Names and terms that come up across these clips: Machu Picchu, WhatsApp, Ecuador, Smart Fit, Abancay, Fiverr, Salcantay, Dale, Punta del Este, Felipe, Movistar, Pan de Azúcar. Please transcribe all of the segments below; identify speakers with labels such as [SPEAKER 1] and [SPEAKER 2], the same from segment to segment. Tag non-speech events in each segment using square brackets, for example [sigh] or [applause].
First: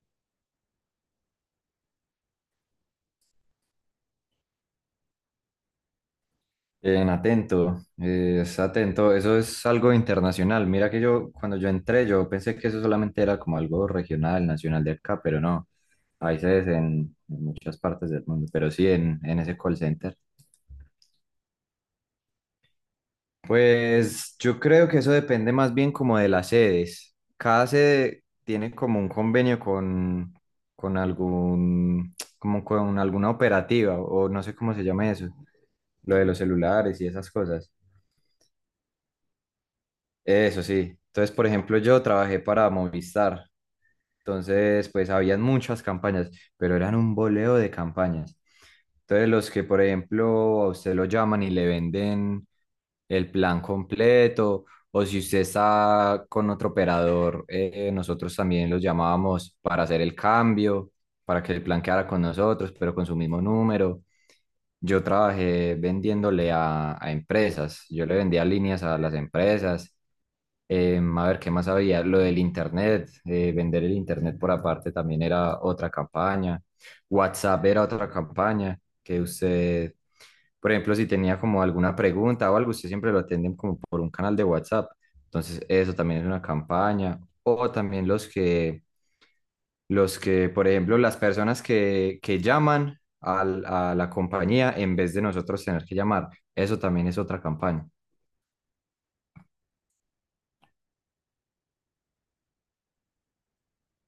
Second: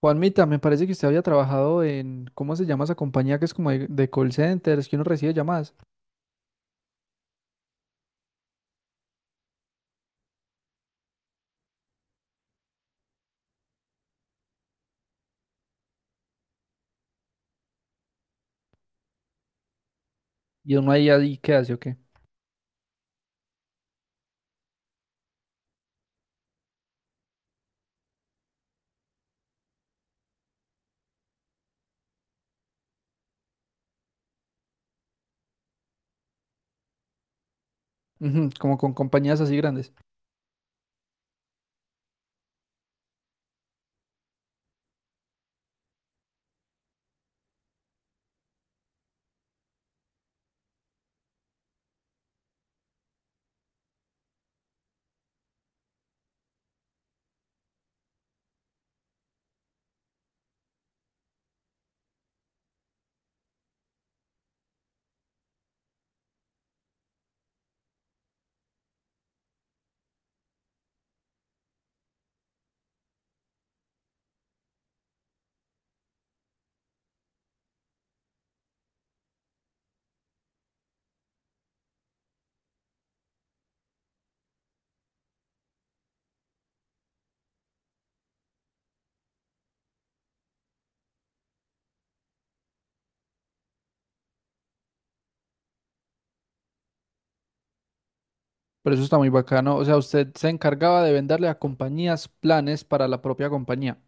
[SPEAKER 1] Juanmita, me parece que usted había trabajado en, ¿cómo se llama esa compañía que es como de call centers, que uno recibe llamadas
[SPEAKER 2] Bien, atento, es atento. Eso es algo internacional. Mira que yo, cuando yo entré, yo pensé que eso solamente era como algo regional, nacional de acá, pero no. Hay sedes en muchas partes del mundo, pero sí en ese call center.
[SPEAKER 1] y uno ahí, ahí ¿qué hace o qué?
[SPEAKER 2] Pues yo creo que eso depende más bien como de las sedes. Cada sede tiene como un convenio con algún, como con alguna operativa, o no sé cómo se llama eso, lo de los celulares y esas cosas.
[SPEAKER 1] Ujú, como con compañías así grandes.
[SPEAKER 2] Eso sí. Entonces, por ejemplo, yo trabajé para Movistar. Entonces, pues habían muchas campañas, pero eran un boleo de campañas. Entonces, los que, por ejemplo, a usted lo llaman y le venden el plan completo, o si usted está con otro operador, nosotros también los llamábamos para hacer el cambio, para que el plan quedara con nosotros, pero con su mismo número. Yo trabajé vendiéndole a empresas, yo le vendía líneas a las empresas. A ver, ¿qué más había? Lo del internet, vender el internet por aparte también era otra campaña. WhatsApp era otra campaña que usted, por ejemplo, si tenía como alguna pregunta o algo, usted siempre lo atienden como por un canal de WhatsApp. Entonces, eso también es una campaña. O también los que, por ejemplo, las personas que llaman a la compañía en vez de nosotros tener que llamar, eso también es otra campaña.
[SPEAKER 1] Pero eso está muy bacano. O sea, usted se encargaba de venderle a compañías planes para la propia compañía.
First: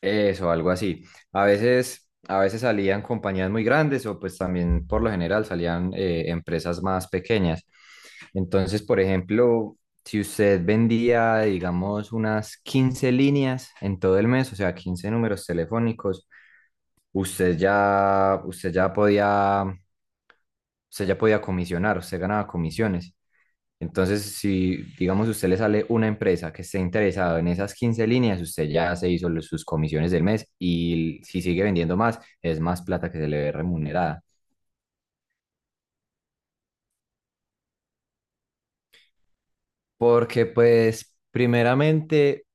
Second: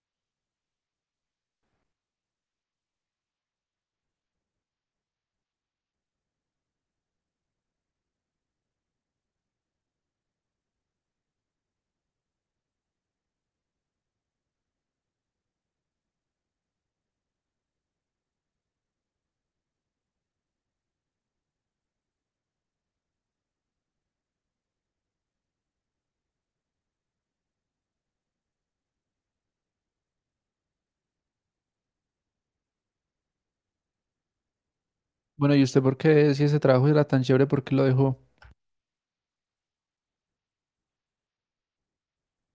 [SPEAKER 2] Eso, algo así. A veces salían compañías muy grandes o pues también por lo general salían empresas más pequeñas. Entonces, por ejemplo, si usted vendía, digamos, unas 15 líneas en todo el mes, o sea, 15 números telefónicos, usted ya, usted ya podía, usted ya podía comisionar, usted ganaba comisiones. Entonces, si digamos si usted le sale una empresa que esté interesado en esas 15 líneas, usted ya se hizo sus comisiones del mes y si sigue vendiendo más, es más plata que se le ve remunerada.
[SPEAKER 1] Bueno, ¿y usted por qué, si ese trabajo era tan chévere, por qué lo dejó?
[SPEAKER 2] Porque pues primeramente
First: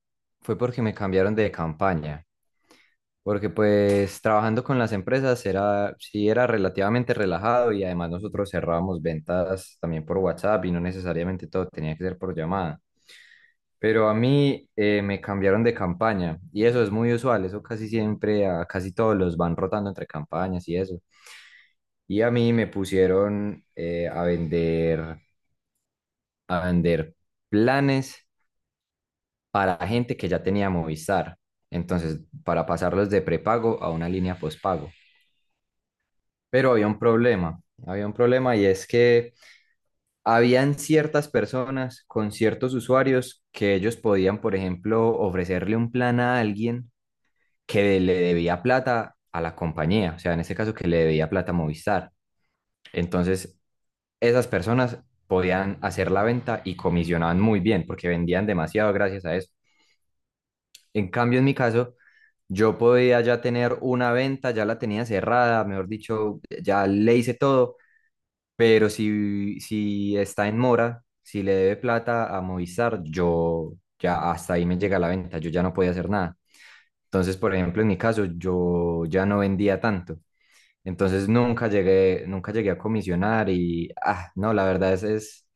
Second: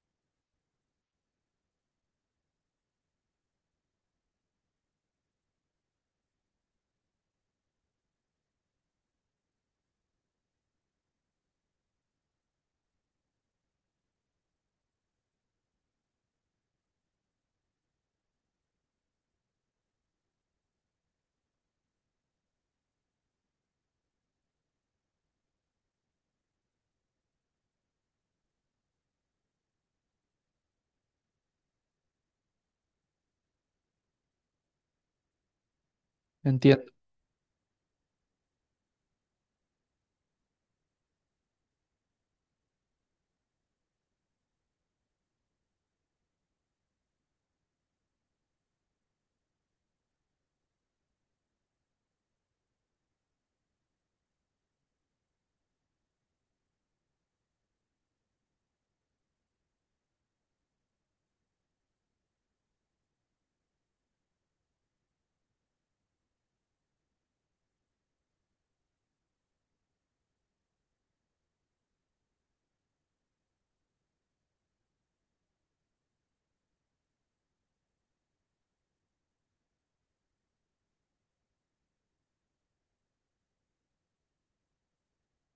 [SPEAKER 2] fue porque me cambiaron de campaña, porque pues trabajando con las empresas era, sí era relativamente relajado y además nosotros cerrábamos ventas también por WhatsApp y no necesariamente todo tenía que ser por llamada. Pero a mí me cambiaron de campaña y eso es muy usual, eso casi siempre, a casi todos los van rotando entre campañas y eso. Y a mí me pusieron a vender planes para gente que ya tenía Movistar. Entonces, para pasarlos de prepago a una línea postpago. Pero
[SPEAKER 1] Entiendo.
[SPEAKER 2] había un problema y es que habían ciertas personas con ciertos usuarios que ellos podían, por ejemplo, ofrecerle un plan a alguien que le debía plata a la compañía, o sea, en este caso que le debía plata a Movistar. Entonces, esas personas podían hacer la venta y comisionaban muy bien porque vendían demasiado gracias a eso. En cambio, en mi caso, yo podía ya tener una venta, ya la tenía cerrada, mejor dicho, ya le hice todo, pero si está en mora, si le debe plata a Movistar, yo ya hasta ahí me llega la venta, yo ya no podía hacer nada. Entonces, por ejemplo, en mi caso, yo ya no vendía tanto. Entonces nunca llegué a comisionar y, ah, no, la verdad es, es,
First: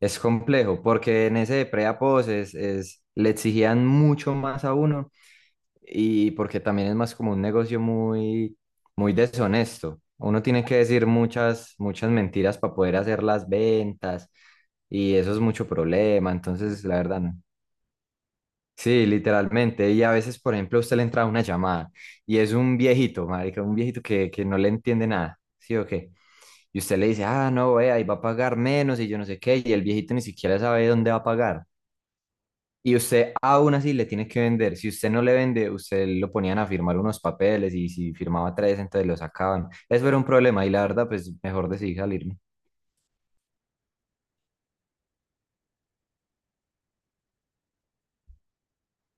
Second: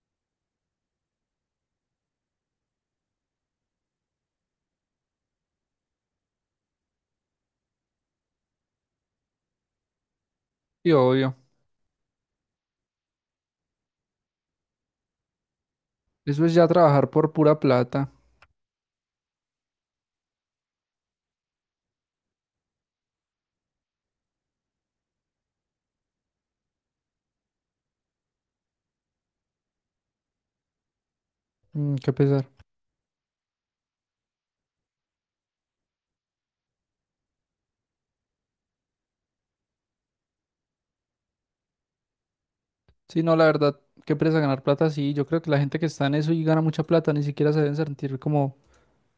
[SPEAKER 2] es complejo, porque en ese de pre-apos le exigían mucho más a uno y porque también es más como un negocio muy, muy deshonesto. Uno tiene que
[SPEAKER 1] Y
[SPEAKER 2] decir
[SPEAKER 1] obvio.
[SPEAKER 2] muchas, muchas mentiras para poder hacer las ventas y eso es mucho problema.
[SPEAKER 1] Eso es ya
[SPEAKER 2] Entonces, la
[SPEAKER 1] trabajar
[SPEAKER 2] verdad,
[SPEAKER 1] por
[SPEAKER 2] no.
[SPEAKER 1] pura plata.
[SPEAKER 2] Sí, literalmente. Y a veces, por ejemplo, a usted le entra una llamada y es un viejito, marica, un viejito que no le entiende nada, ¿sí o qué? Y usted le dice, ah, no, vea, y va a pagar menos y yo no sé qué, y el viejito ni siquiera sabe dónde va a pagar.
[SPEAKER 1] Mm, qué pesar.
[SPEAKER 2] Y usted aún así le tiene que vender. Si usted no le vende, usted lo ponían a firmar unos papeles y si firmaba tres, entonces lo sacaban. Eso era un problema y la verdad, pues mejor decidí salir.
[SPEAKER 1] Sí, no, la verdad, qué presa ganar plata, sí. Yo creo que la gente que está en eso y gana mucha plata ni siquiera se deben sentir como,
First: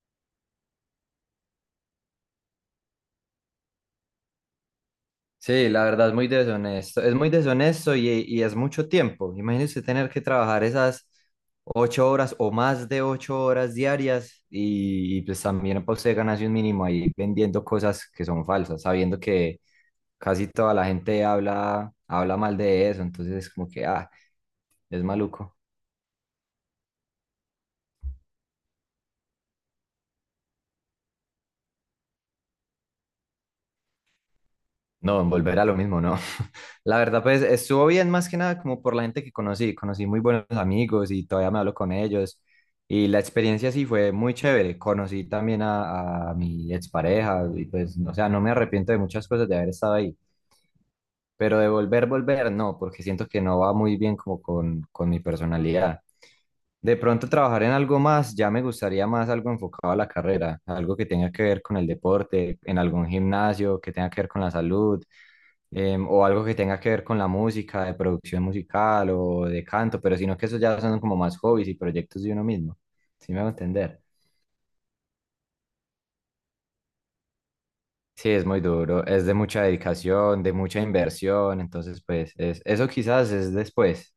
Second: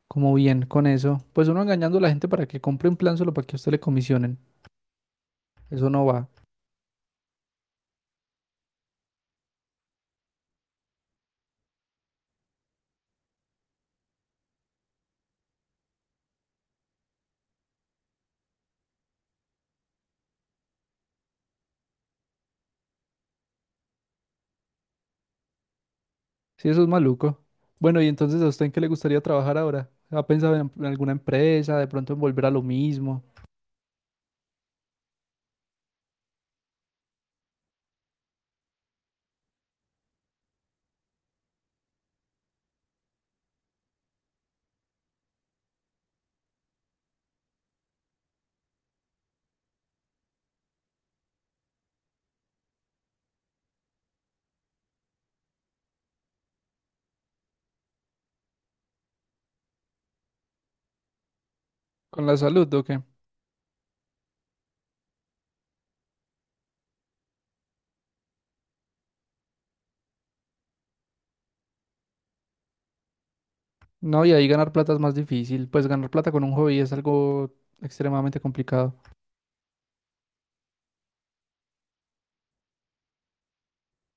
[SPEAKER 1] como bien con eso, pues uno engañando a la gente para que compre un plan solo para que a usted le comisionen.
[SPEAKER 2] Sí, la
[SPEAKER 1] Eso no
[SPEAKER 2] verdad es muy
[SPEAKER 1] va.
[SPEAKER 2] deshonesto. Es muy deshonesto y es mucho tiempo. Imagínese tener que trabajar esas 8 horas o más de 8 horas diarias y, pues también para usted ganarse un mínimo ahí vendiendo cosas que son falsas, sabiendo que casi toda la gente habla mal de eso. Entonces es como que, ah, es maluco.
[SPEAKER 1] Sí, eso es maluco. Bueno, ¿y entonces a usted en qué le gustaría trabajar ahora? ¿Ha pensado en alguna empresa, de pronto en volver a lo mismo?
[SPEAKER 2] No, volver a lo mismo, no. [laughs] La verdad, pues estuvo bien más que nada como por la gente que conocí. Conocí muy buenos amigos y todavía me hablo con ellos. Y la experiencia sí fue muy chévere. Conocí también a mi expareja y pues, o sea, no me arrepiento de muchas cosas de haber estado ahí. Pero de volver, volver, no, porque siento que no va muy bien como con mi personalidad. De pronto trabajar en algo más, ya me gustaría más algo enfocado a la carrera, algo que tenga que ver con el
[SPEAKER 1] ¿Con la
[SPEAKER 2] deporte,
[SPEAKER 1] salud
[SPEAKER 2] en
[SPEAKER 1] o qué?
[SPEAKER 2] algún gimnasio, que tenga que ver con la salud, o algo que tenga que ver con la música, de producción musical o de canto, pero sino que eso ya son como más hobbies y proyectos de uno mismo. ¿Sí me va a entender?
[SPEAKER 1] No, y ahí ganar plata es más difícil. Pues ganar plata con un hobby es algo
[SPEAKER 2] Sí,
[SPEAKER 1] extremadamente
[SPEAKER 2] es muy
[SPEAKER 1] complicado.
[SPEAKER 2] duro, es de mucha dedicación, de mucha inversión, entonces pues eso quizás es después,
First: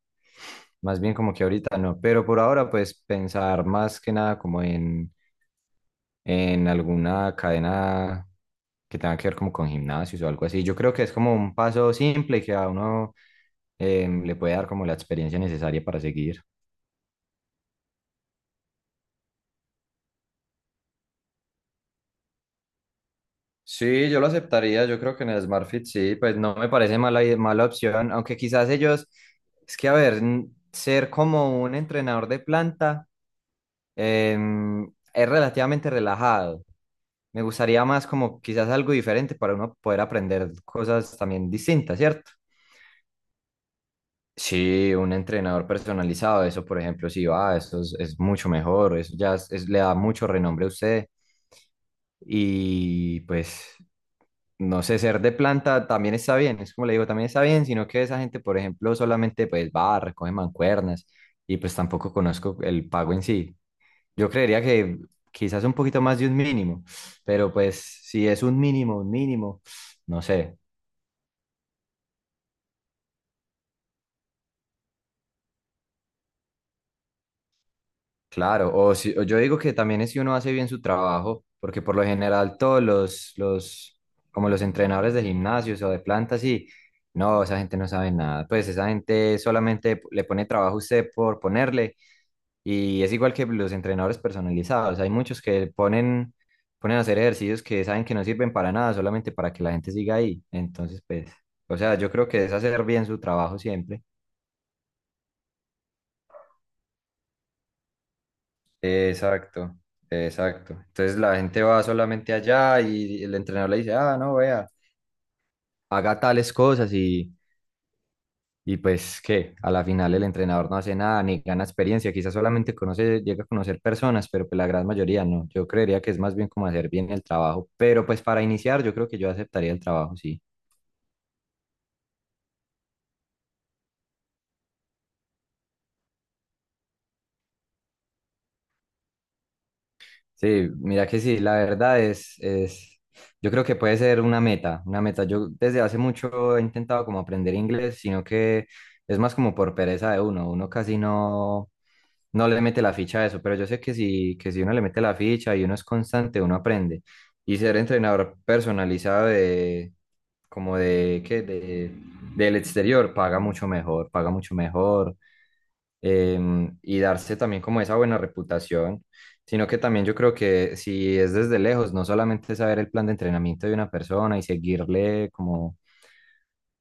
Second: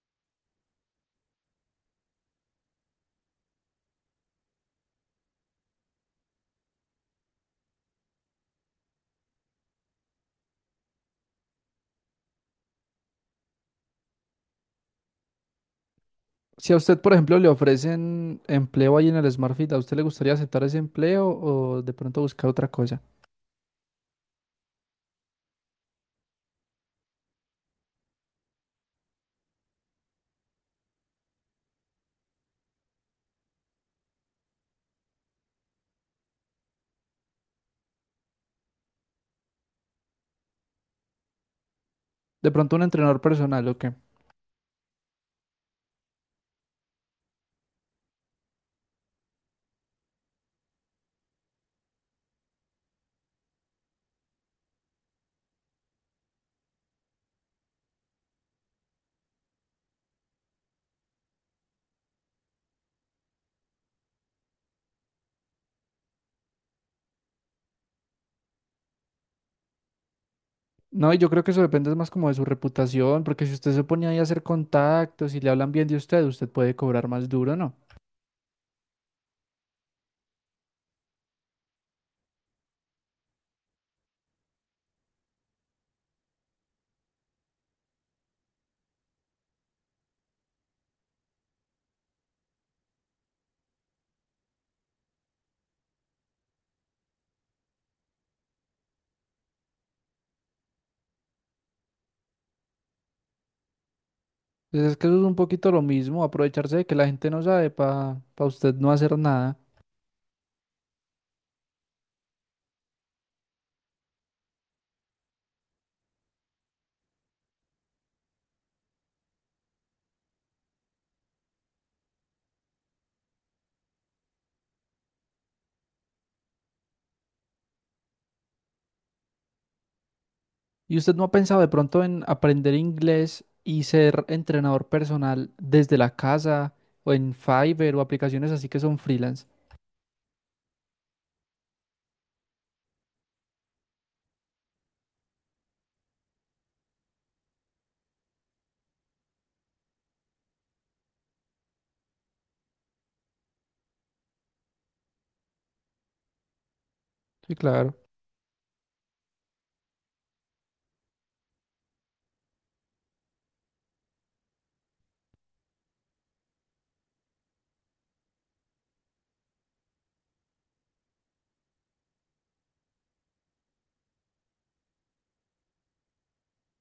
[SPEAKER 2] más bien como que ahorita no, pero por ahora pues pensar más que nada como en alguna cadena que tenga que ver como con gimnasios o algo así. Yo creo que es como un paso simple y que a uno le puede dar como la experiencia necesaria para seguir.
[SPEAKER 1] Si a usted, por ejemplo, le ofrecen empleo ahí en el Smart Fit, ¿a usted le gustaría aceptar ese empleo o de pronto buscar otra cosa?
[SPEAKER 2] Sí, yo lo aceptaría, yo creo que en el Smart Fit sí, pues no me parece mala, mala opción, aunque quizás ellos, es que a ver, ser como un entrenador de planta em, es relativamente relajado. Me gustaría más como quizás algo diferente para uno poder aprender cosas también distintas, ¿cierto?
[SPEAKER 1] ¿De pronto un entrenador personal o qué?
[SPEAKER 2] Sí, un entrenador personalizado, eso por ejemplo, sí va, eso es mucho mejor, eso ya le da mucho renombre a usted y pues no sé, ser de planta también está bien, es como le digo, también está bien, sino que esa gente, por ejemplo, solamente pues va, recoge mancuernas y pues tampoco conozco el pago en sí. Yo creería que quizás un poquito más de un mínimo, pero pues si es un mínimo, no sé.
[SPEAKER 1] No, y yo creo que eso depende más como de su reputación, porque si usted se pone ahí a hacer contactos y le hablan bien de usted, usted puede cobrar más duro, ¿no?
[SPEAKER 2] Claro, o, si, o yo digo que también es si uno hace bien su trabajo, porque por lo general todos como los entrenadores de gimnasios o de plantas, sí, no, esa gente no sabe nada, pues esa gente solamente le pone trabajo a usted por ponerle, y es igual que los entrenadores personalizados, hay muchos que ponen, a hacer ejercicios que saben que no sirven para nada, solamente para que la gente siga ahí, entonces pues, o sea, yo creo que es hacer bien su trabajo siempre.
[SPEAKER 1] Entonces es que eso es un poquito lo mismo, aprovecharse de que la gente no sabe para usted no hacer nada.
[SPEAKER 2] Exacto, exacto. Entonces la gente va solamente allá y el entrenador le dice, ah, no, vea, haga tales cosas y pues que a la final el entrenador no hace nada ni gana experiencia, quizás solamente conoce, llega a conocer personas, pero pues la gran mayoría no. Yo creería que es más bien como hacer bien el trabajo, pero pues para iniciar yo creo que yo aceptaría el trabajo, sí.
[SPEAKER 1] ¿Y usted no ha pensado de pronto en aprender inglés y ser entrenador personal desde la casa o en Fiverr o aplicaciones así que son freelance?
[SPEAKER 2] Sí, mira que sí, la verdad yo creo que puede ser una meta, una meta. Yo desde hace mucho he intentado como aprender inglés, sino que es más como por pereza de uno, uno casi no le mete la ficha a eso, pero yo sé que si, uno le mete la ficha y uno es constante, uno aprende.
[SPEAKER 1] Sí,
[SPEAKER 2] Y ser
[SPEAKER 1] claro.
[SPEAKER 2] entrenador personalizado ¿qué? Del exterior, paga mucho mejor, eh, y darse también como esa buena reputación, sino que también yo creo que si es desde lejos, no solamente saber el plan de entrenamiento de una persona y seguirle como,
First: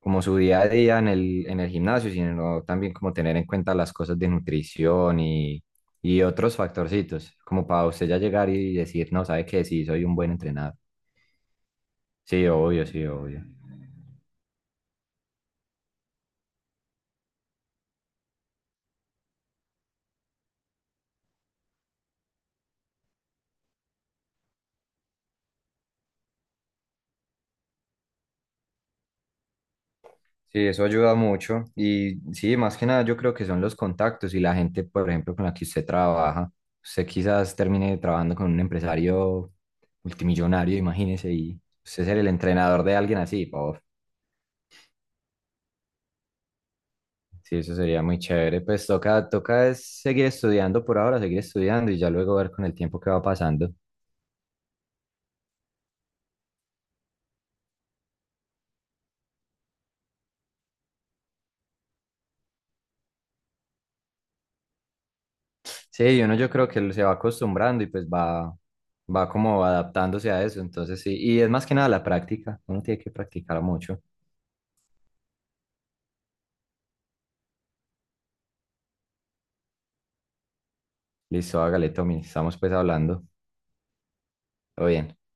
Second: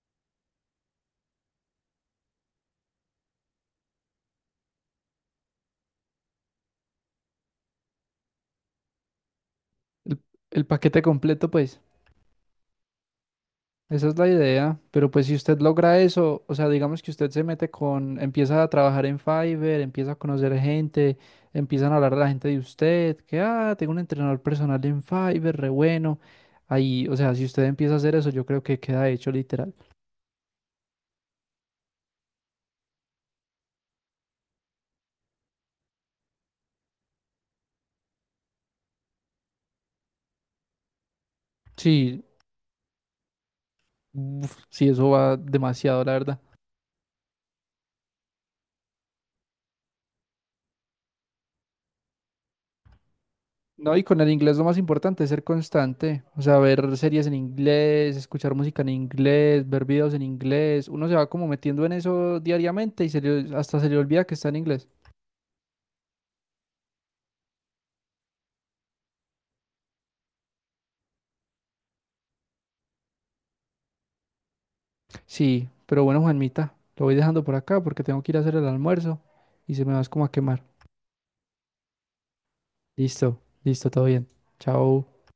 [SPEAKER 2] como su día a día en el gimnasio, sino también como tener en cuenta las cosas de nutrición y otros factorcitos, como para usted ya llegar y decir, no, sabe que sí, soy un
[SPEAKER 1] El,
[SPEAKER 2] buen
[SPEAKER 1] el
[SPEAKER 2] entrenador.
[SPEAKER 1] paquete completo, pues.
[SPEAKER 2] Sí, obvio, sí, obvio.
[SPEAKER 1] Esa es la idea, pero pues si usted logra eso, o sea, digamos que usted se mete con, empieza a trabajar en Fiverr, empieza a conocer gente, empiezan a hablar a la gente de usted, que, ah, tengo un entrenador personal en Fiverr, re bueno. Ahí, o sea, si usted empieza a hacer eso, yo creo que queda hecho literal.
[SPEAKER 2] Sí, eso ayuda mucho. Y sí, más que nada yo creo que son los contactos y la gente, por ejemplo, con la que usted trabaja. Usted quizás termine trabajando con un empresario multimillonario, imagínese, y usted ser
[SPEAKER 1] Sí,
[SPEAKER 2] el entrenador de alguien así. Por
[SPEAKER 1] uf, sí, eso va demasiado, la verdad.
[SPEAKER 2] Sí, eso sería muy chévere. Pues toca es seguir estudiando por ahora, seguir estudiando y ya luego ver con el tiempo qué va pasando.
[SPEAKER 1] No, y con el inglés lo más importante es ser constante, o sea, ver series en inglés, escuchar música en inglés, ver videos en inglés, uno se va como metiendo en eso diariamente y se le- hasta se le olvida que está en inglés.
[SPEAKER 2] Sí, uno yo creo que se va acostumbrando y pues va, como adaptándose a eso. Entonces sí, y es más que nada la práctica. Uno tiene que practicar mucho.
[SPEAKER 1] Sí, pero bueno, Juanmita, lo voy dejando por acá porque tengo que ir a hacer el almuerzo y se me va es como a quemar.
[SPEAKER 2] Listo, hágale, Tommy. Estamos pues hablando.
[SPEAKER 1] Listo, listo, todo bien.
[SPEAKER 2] Todo bien.
[SPEAKER 1] Chao.